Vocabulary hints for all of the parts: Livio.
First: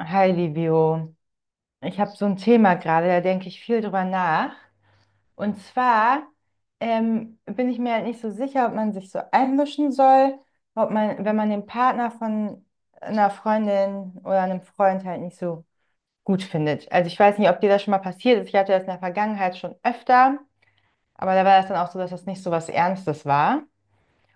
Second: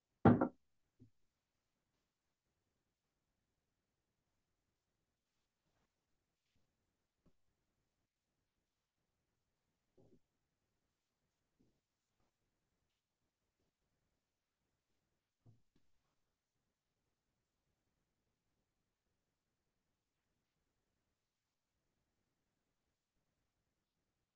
Hi, Livio. Ich habe so ein Thema gerade, da denke ich viel drüber nach. Und zwar bin ich mir halt nicht so sicher, ob man sich so einmischen soll, ob man, wenn man den Partner von einer Freundin oder einem Freund halt nicht so gut findet. Also ich weiß nicht, ob dir das schon mal passiert ist. Ich hatte das in der Vergangenheit schon öfter, aber da war das dann auch so, dass das nicht so was Ernstes war.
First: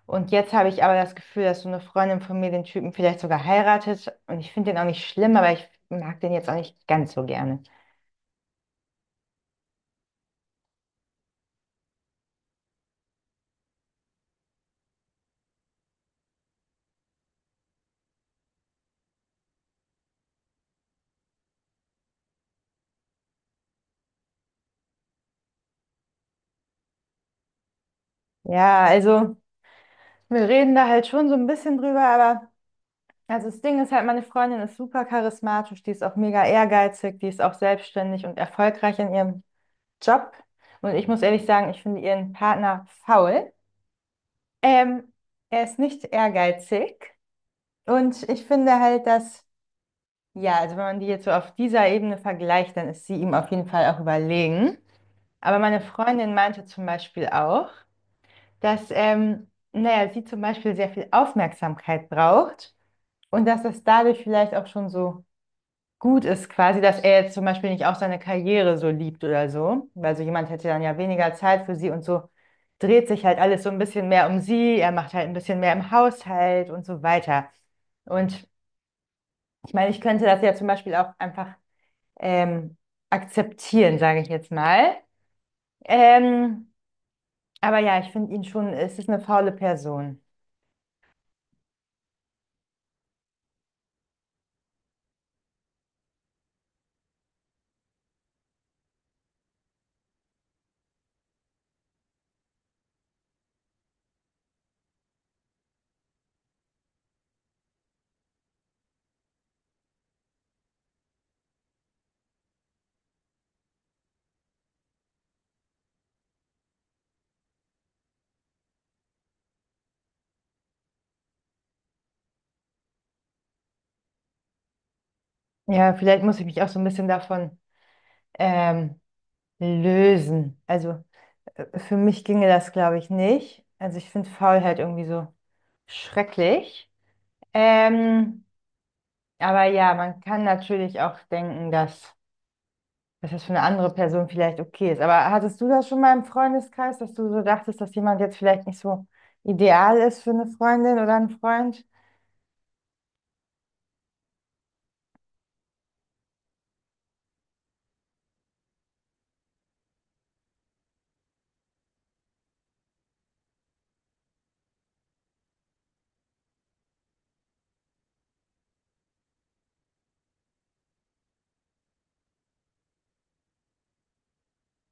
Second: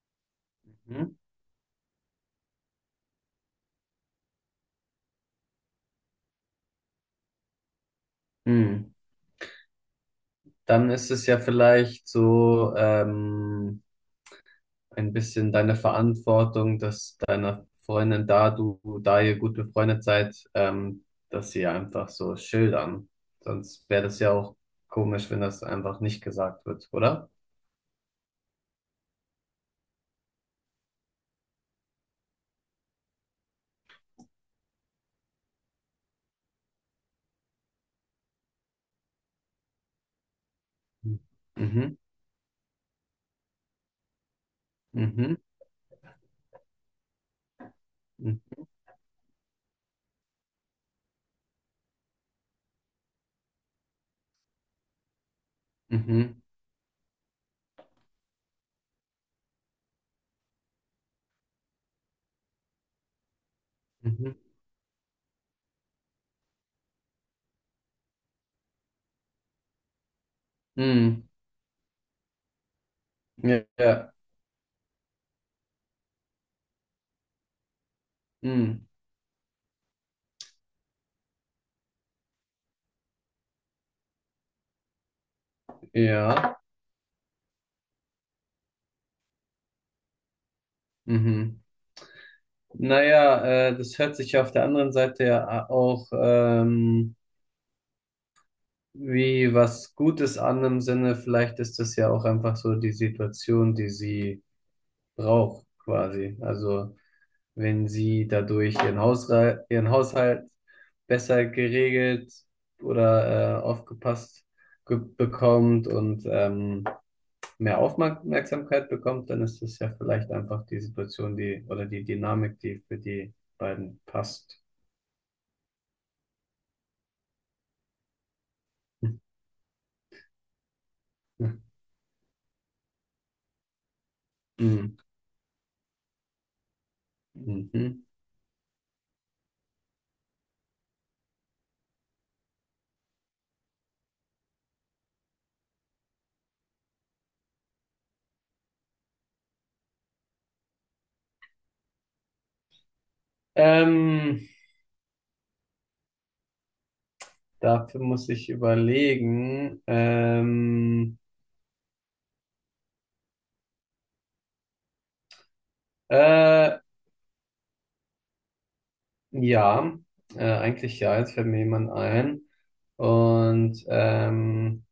Und jetzt habe ich aber Hm? das Gefühl, dass so eine Freundin von mir den Typen vielleicht sogar heiratet. Und ich finde den auch nicht schlimm, aber ich mag den jetzt auch nicht ganz so gerne. Hm. Dann ist es ja vielleicht so ein bisschen deine Verantwortung, dass deiner Freundin da, du, da ihr gut befreundet seid, dass sie einfach so schildern. Sonst wäre das ja auch komisch, wenn das einfach nicht gesagt wird, oder? Ja, also wir reden da halt schon so ein bisschen drüber, aber also das Ding ist halt, meine Freundin ist super charismatisch, die ist auch mega ehrgeizig, die ist auch selbstständig und erfolgreich in ihrem Job. Und ich muss ehrlich sagen, ich Mhm, finde ihren Partner faul. Ähm, mhm, Er ist nicht ehrgeizig und ich mhm, finde halt, dass, ja, also wenn man die jetzt so auf dieser Ebene vergleicht, dann ist sie ihm auf jeden Fall auch überlegen. Aber meine Freundin mhm, meinte zum Beispiel auch, dass naja, sie zum Beispiel sehr viel Aufmerksamkeit braucht und dass das dadurch mhm, vielleicht auch schon so gut ist, quasi, dass er jetzt zum Beispiel nicht auch seine Karriere so liebt oder so, weil so jemand hätte dann ja mhm. weniger Zeit für sie und so dreht sich halt alles Ja, so ein bisschen ja, mehr um sie, er macht halt ein bisschen mehr im Haushalt und so weiter. Und mhm. ich meine, ich könnte das ja zum Beispiel auch einfach ähm, akzeptieren, sage ich jetzt mal. Ja, Ähm, aber ja, ich finde ihn schon, es ist eine faule Person. mhm. Naja, das hört sich ja auf der anderen Seite ja auch wie was Gutes an im Sinne, vielleicht ist das ja auch einfach so die Situation, die sie braucht, quasi. Also wenn sie dadurch ihren Haushalt besser geregelt oder aufgepasst bekommt und mehr Aufmerksamkeit bekommt, dann ist das ja vielleicht einfach die Situation, die oder die Dynamik, die für die beiden passt. Ja, vielleicht muss ich mich auch so ein bisschen davon ähm, lösen. Also für mich ginge das, glaube ich, nicht. Also ich finde Faulheit Mhm. irgendwie so schrecklich. Mhm. Ähm, aber ja, man kann natürlich auch denken, dass, dass das für eine andere Person vielleicht okay ist. Aber hattest du das schon mal im Freundeskreis, dass du so dachtest, dass jemand jetzt vielleicht nicht so ideal ist für eine Freundin oder einen Freund? Ähm, Dafür muss ich überlegen. Äh, ja, eigentlich ja, jetzt fällt mir jemand ein. Und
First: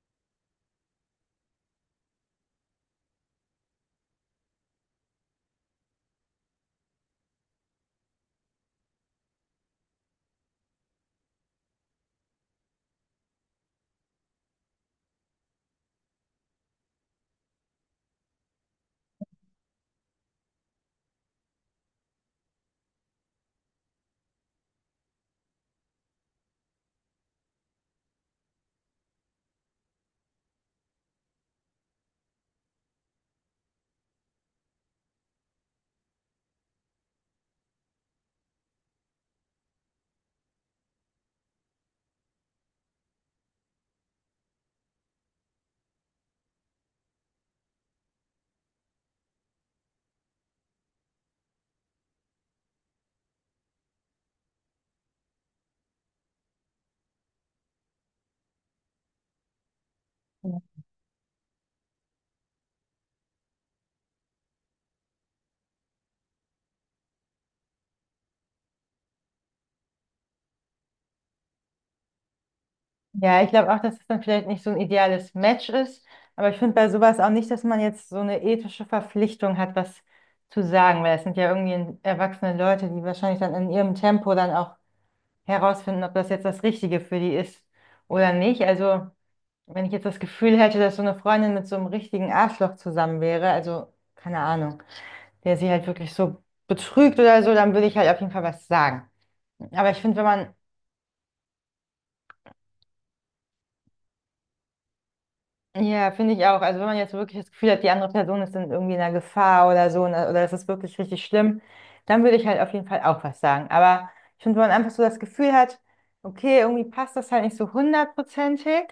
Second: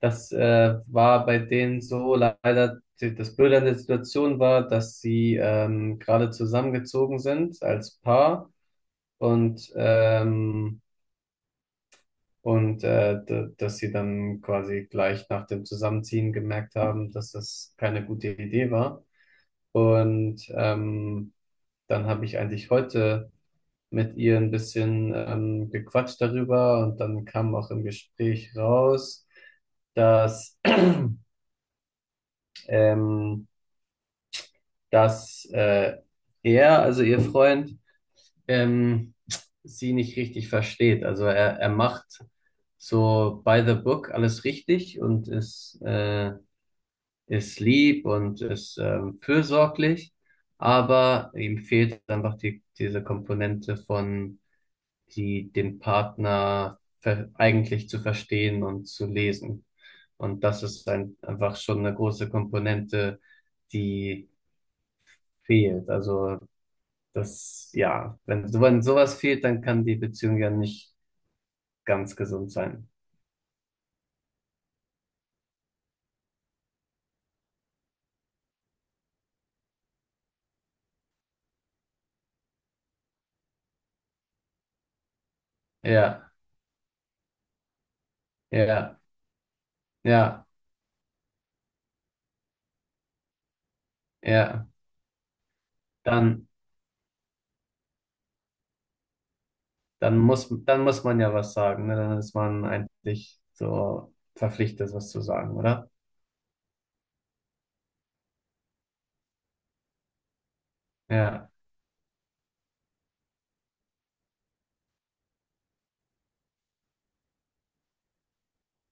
das war bei denen so leider, das Blöde an der Situation war, dass sie gerade zusammengezogen sind als Paar und dass sie dann quasi gleich nach dem Zusammenziehen gemerkt haben, dass das keine gute Idee war. Und dann habe ich eigentlich heute mit ihr ein bisschen gequatscht darüber und dann kam auch im Gespräch raus, dass, ähm, dass er, also ihr Freund, ähm, sie nicht richtig versteht. Also er macht so by the book alles richtig und ist lieb und ist fürsorglich, aber ihm fehlt einfach diese Komponente von die den Partner ver eigentlich zu verstehen und zu lesen. Und das ist einfach schon eine große Komponente, die fehlt. Also das, ja, wenn sowas fehlt, dann kann die Beziehung ja nicht ganz gesund sein. Ja, ich glaube auch, dass es dann vielleicht nicht so ein ideales Match ist. Aber ich finde bei sowas auch nicht, dass man jetzt so eine ethische Verpflichtung hat, was zu sagen, weil es sind ja irgendwie erwachsene Leute, die wahrscheinlich dann in ihrem Tempo dann auch herausfinden, ob das Ja, jetzt das Richtige für die ist oder nicht. ja, Also, wenn ich jetzt das ja, Gefühl hätte, dass so eine Freundin mit so einem richtigen Arschloch zusammen wäre, also keine ja. Ahnung, der sie halt wirklich so Dann, betrügt oder so, dann würde ich halt auf jeden Fall was sagen. Aber ich finde, dann wenn muss, man dann muss man ja was sagen, ne? Dann ist man eigentlich so verpflichtet, was zu sagen, oder? ja, finde ich auch. Also wenn man jetzt wirklich das Gefühl hat, die andere Person ist dann irgendwie in einer Gefahr oder so, ne, oder es ist wirklich richtig Ja, schlimm, dann würde ich halt auf jeden Fall auch was sagen. Aber ich finde, wenn man einfach so das Gefühl hat, okay, irgendwie passt das halt nicht so hundertprozentig,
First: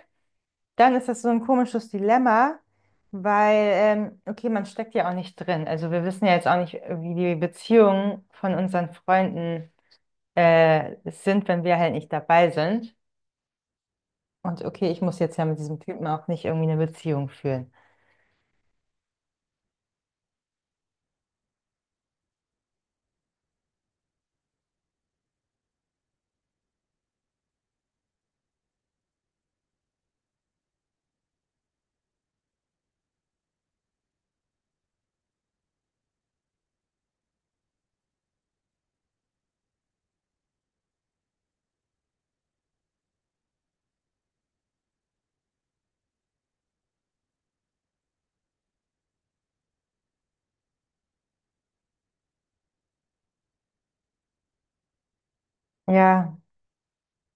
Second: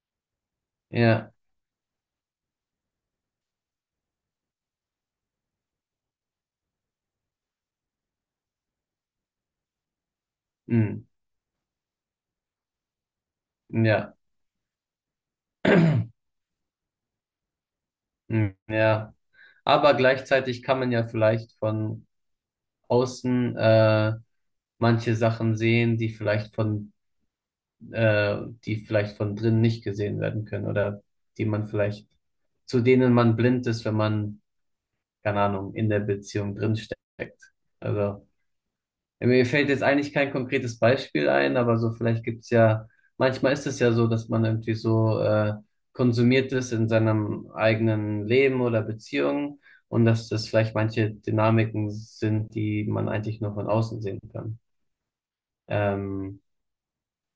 dann ist das so ja, ein komisches Dilemma, weil, okay, man steckt ja auch nicht drin. Also wir wissen ja jetzt auch nicht, wie die Beziehungen von unseren Freunden, mm, sind, wenn wir halt nicht dabei sind. ja, Und okay, ich muss jetzt ja mit diesem Typen auch nicht irgendwie eine Beziehung führen. mm, ja. Aber gleichzeitig kann man ja vielleicht von außen manche Sachen sehen, die vielleicht äh, die vielleicht von drinnen nicht gesehen werden können oder die man vielleicht, zu denen man blind ist, wenn man, keine Ahnung, in der Beziehung drinsteckt. Also. Ja, mir fällt jetzt eigentlich kein konkretes Beispiel ein, aber so vielleicht gibt's ja, manchmal ist es ja so, dass man irgendwie so konsumiert ist in seinem eigenen Leben oder Beziehung und dass das vielleicht manche Dynamiken sind, die man eigentlich nur von außen sehen kann. Ja, Ähm,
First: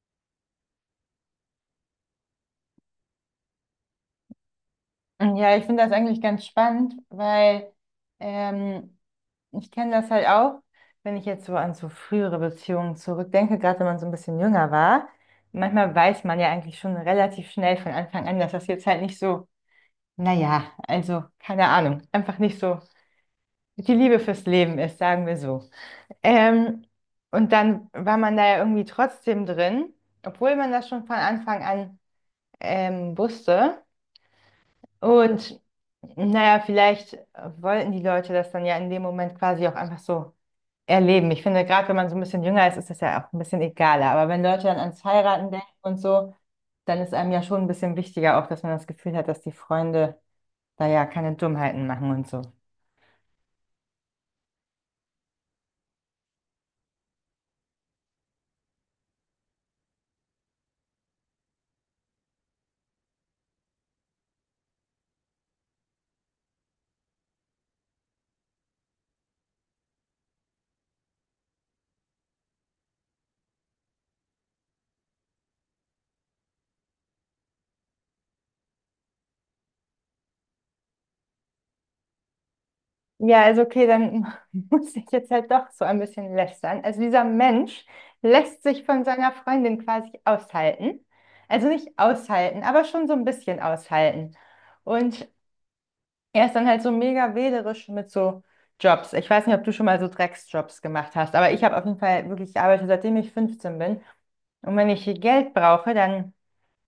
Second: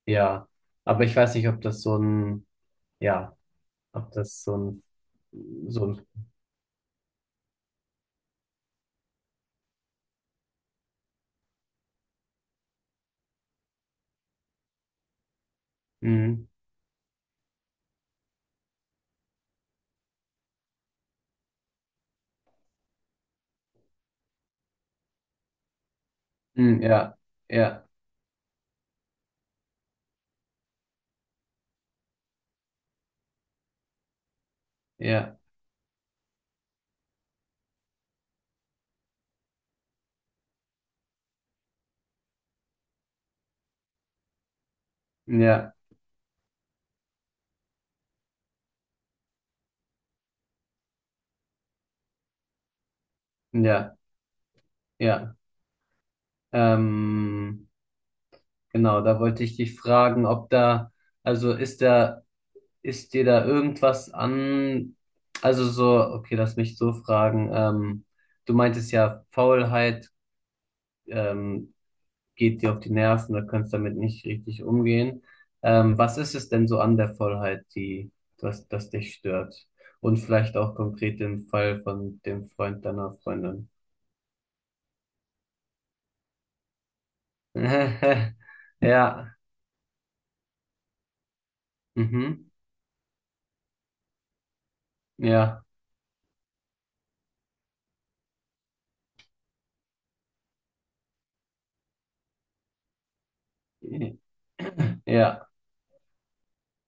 ja, aber ich weiß nicht, ob das so ein, ja, ob das so ein, ja, ich finde so das ein, eigentlich ganz spannend, weil ähm, ich kenne das halt auch, wenn ich jetzt so an so frühere Beziehungen zurückdenke, gerade wenn man so ein bisschen jünger war. Manchmal weiß man mm, ja eigentlich schon relativ schnell von Anfang an, dass das jetzt halt nicht so, naja, also keine Ahnung, einfach nicht so die Liebe fürs Leben ist, sagen wir so. mm, Ähm, ja, und ja, dann war man da ja irgendwie trotzdem drin, obwohl man das schon von Anfang an wusste. ja, Und naja, vielleicht wollten die Leute das dann ja in dem Moment quasi auch einfach so erleben. Ich finde, gerade wenn man so ein bisschen jünger ist, ist das ja auch ein bisschen egaler. Aber wenn Leute dann ans Heiraten denken ja, und so, dann ist einem ja schon ein bisschen wichtiger auch, dass man das Gefühl hat, dass die Freunde da ja keine Dummheiten machen und so. ja, ja. ähm, Genau, da wollte ich dich fragen, ob da, also ist da, ist dir da irgendwas an, also so, okay, lass mich so fragen, du meintest ja, Faulheit, ähm, geht dir auf die Nerven, da kannst damit nicht richtig umgehen. Was ist es denn so an der Faulheit, die, das dich stört? Und vielleicht auch konkret im Fall von dem Freund deiner Ja, also Freundin. okay, dann muss ich jetzt halt doch so ein bisschen lästern. Also dieser Mensch lässt sich von seiner Ja, Freundin quasi aushalten. Also nicht mhm, aushalten, aber schon so ein bisschen aushalten. Und ja, er ist dann halt so mega wählerisch mit so Jobs. Ich weiß nicht, ob du schon mal so Drecksjobs gemacht hast, aber ich habe auf jeden Fall wirklich gearbeitet, seitdem ich 15 bin. ja, Und wenn ich ja. Geld brauche, dann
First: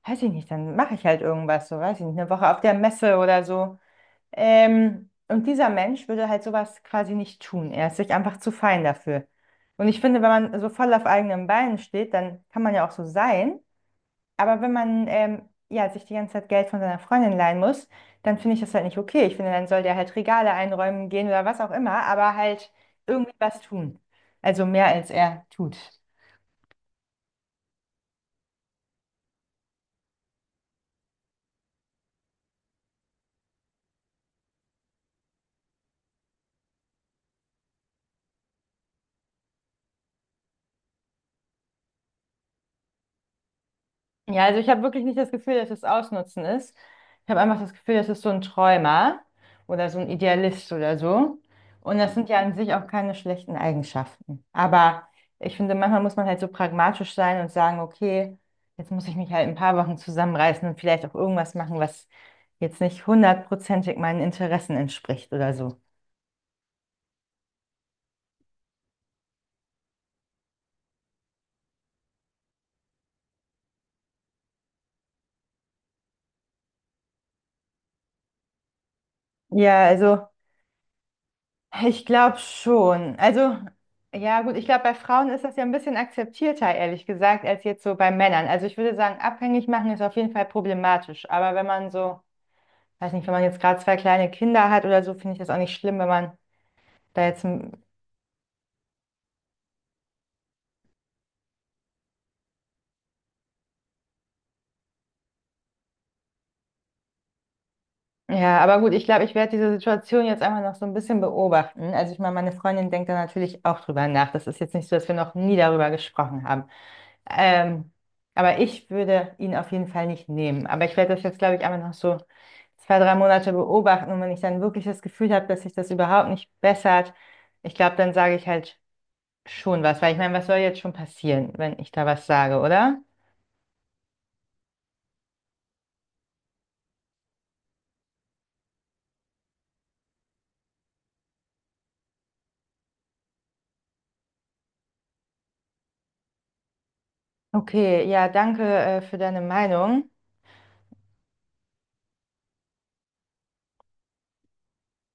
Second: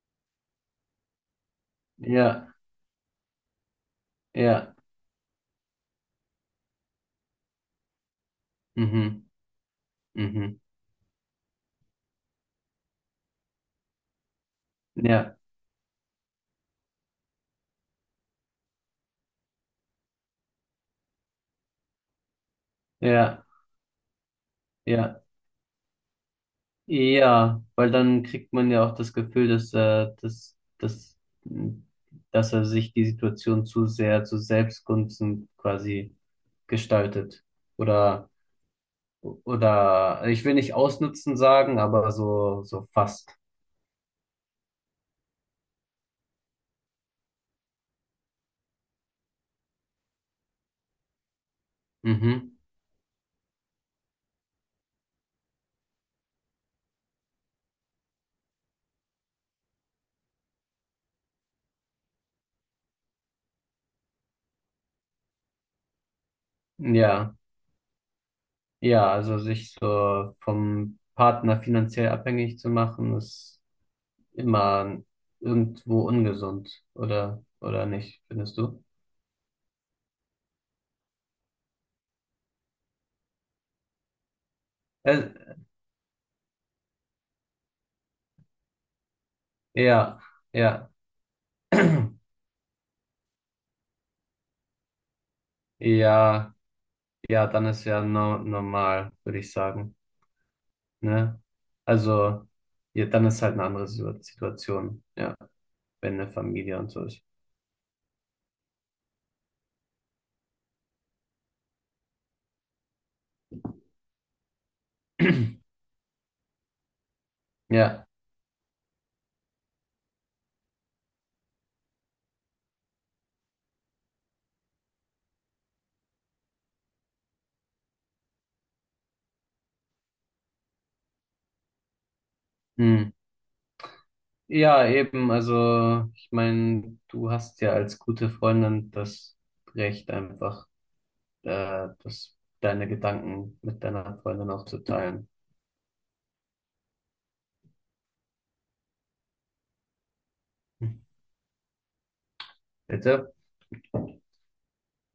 weiß ich nicht, dann mache ich halt irgendwas, so weiß ich nicht, eine Woche Ja. auf der Messe oder so. Ja, Und dieser Mensch würde halt sowas quasi nicht tun. Er ist sich einfach zu fein dafür. mhm, Und ich finde, wenn man mhm, so voll auf eigenen Beinen steht, dann kann man ja auch so sein. Aber wenn man ja, ja, sich die ganze Zeit Geld von seiner Freundin leihen muss, dann finde ich das halt nicht okay. Ich finde, dann soll der halt Regale einräumen gehen oder was auch immer, aber halt irgendwie ja, was tun. Also mehr als ja, er tut. ja, weil dann kriegt man ja auch das Gefühl, dass er sich die Situation zu sehr zu Selbstgunsten quasi gestaltet. Oder, ich will nicht ausnutzen sagen, aber so fast. Ja, also ich habe wirklich nicht das Gefühl, dass es Ausnutzen ist. Ich habe einfach das Gefühl, das ist so ein Träumer oder so ein Idealist oder so. Und das sind ja an Mhm, sich auch keine schlechten Eigenschaften. Aber ich finde, manchmal muss man halt so pragmatisch sein und sagen, okay, jetzt muss ich mich halt in ein paar Wochen zusammenreißen und vielleicht auch irgendwas machen, was jetzt nicht hundertprozentig meinen Interessen entspricht oder so. ja, ja, also sich so vom Partner finanziell abhängig zu machen, ist immer irgendwo ungesund, oder nicht, findest du? Ja, also. Ich glaube schon. Also, ja, gut, ich glaube, bei Frauen ist das Äh, ja ein bisschen akzeptierter, ehrlich gesagt, als jetzt so bei Männern. Also, ich würde sagen, abhängig machen ist auf ja, jeden Fall ja, problematisch. Aber wenn man so, weiß nicht, wenn man jetzt gerade zwei kleine Kinder hat oder so, finde ich das auch nicht schlimm, wenn man ja, da jetzt. ja, dann Ein- ist ja no, normal, würde ich sagen, ne? Also, ja, dann ist halt eine andere Situation, ja, wenn eine Familie und so ist. Ja, aber gut, ich glaube, ich werde diese Situation jetzt einfach noch so ein bisschen beobachten. Also, ich meine, meine Freundin denkt da natürlich auch drüber nach. Das ist jetzt nicht so, dass wir noch nie darüber gesprochen haben. Ähm, Ja, aber ich würde ihn auf jeden Fall nicht nehmen. Aber ich werde das jetzt, glaube ich, einfach noch so zwei, drei Monate beobachten und wenn ich dann wirklich das Gefühl habe, dass sich das überhaupt nicht bessert, ich glaube, dann sage ich halt schon was, weil ich meine, was soll jetzt schon passieren, wenn ich da was sage, oder? hm. Ja, eben, also ich meine, du hast ja als gute Freundin das Recht einfach, äh, das, deine Gedanken mit deiner Freundin auch zu teilen. Okay, ja, danke, für deine Meinung. Bitte?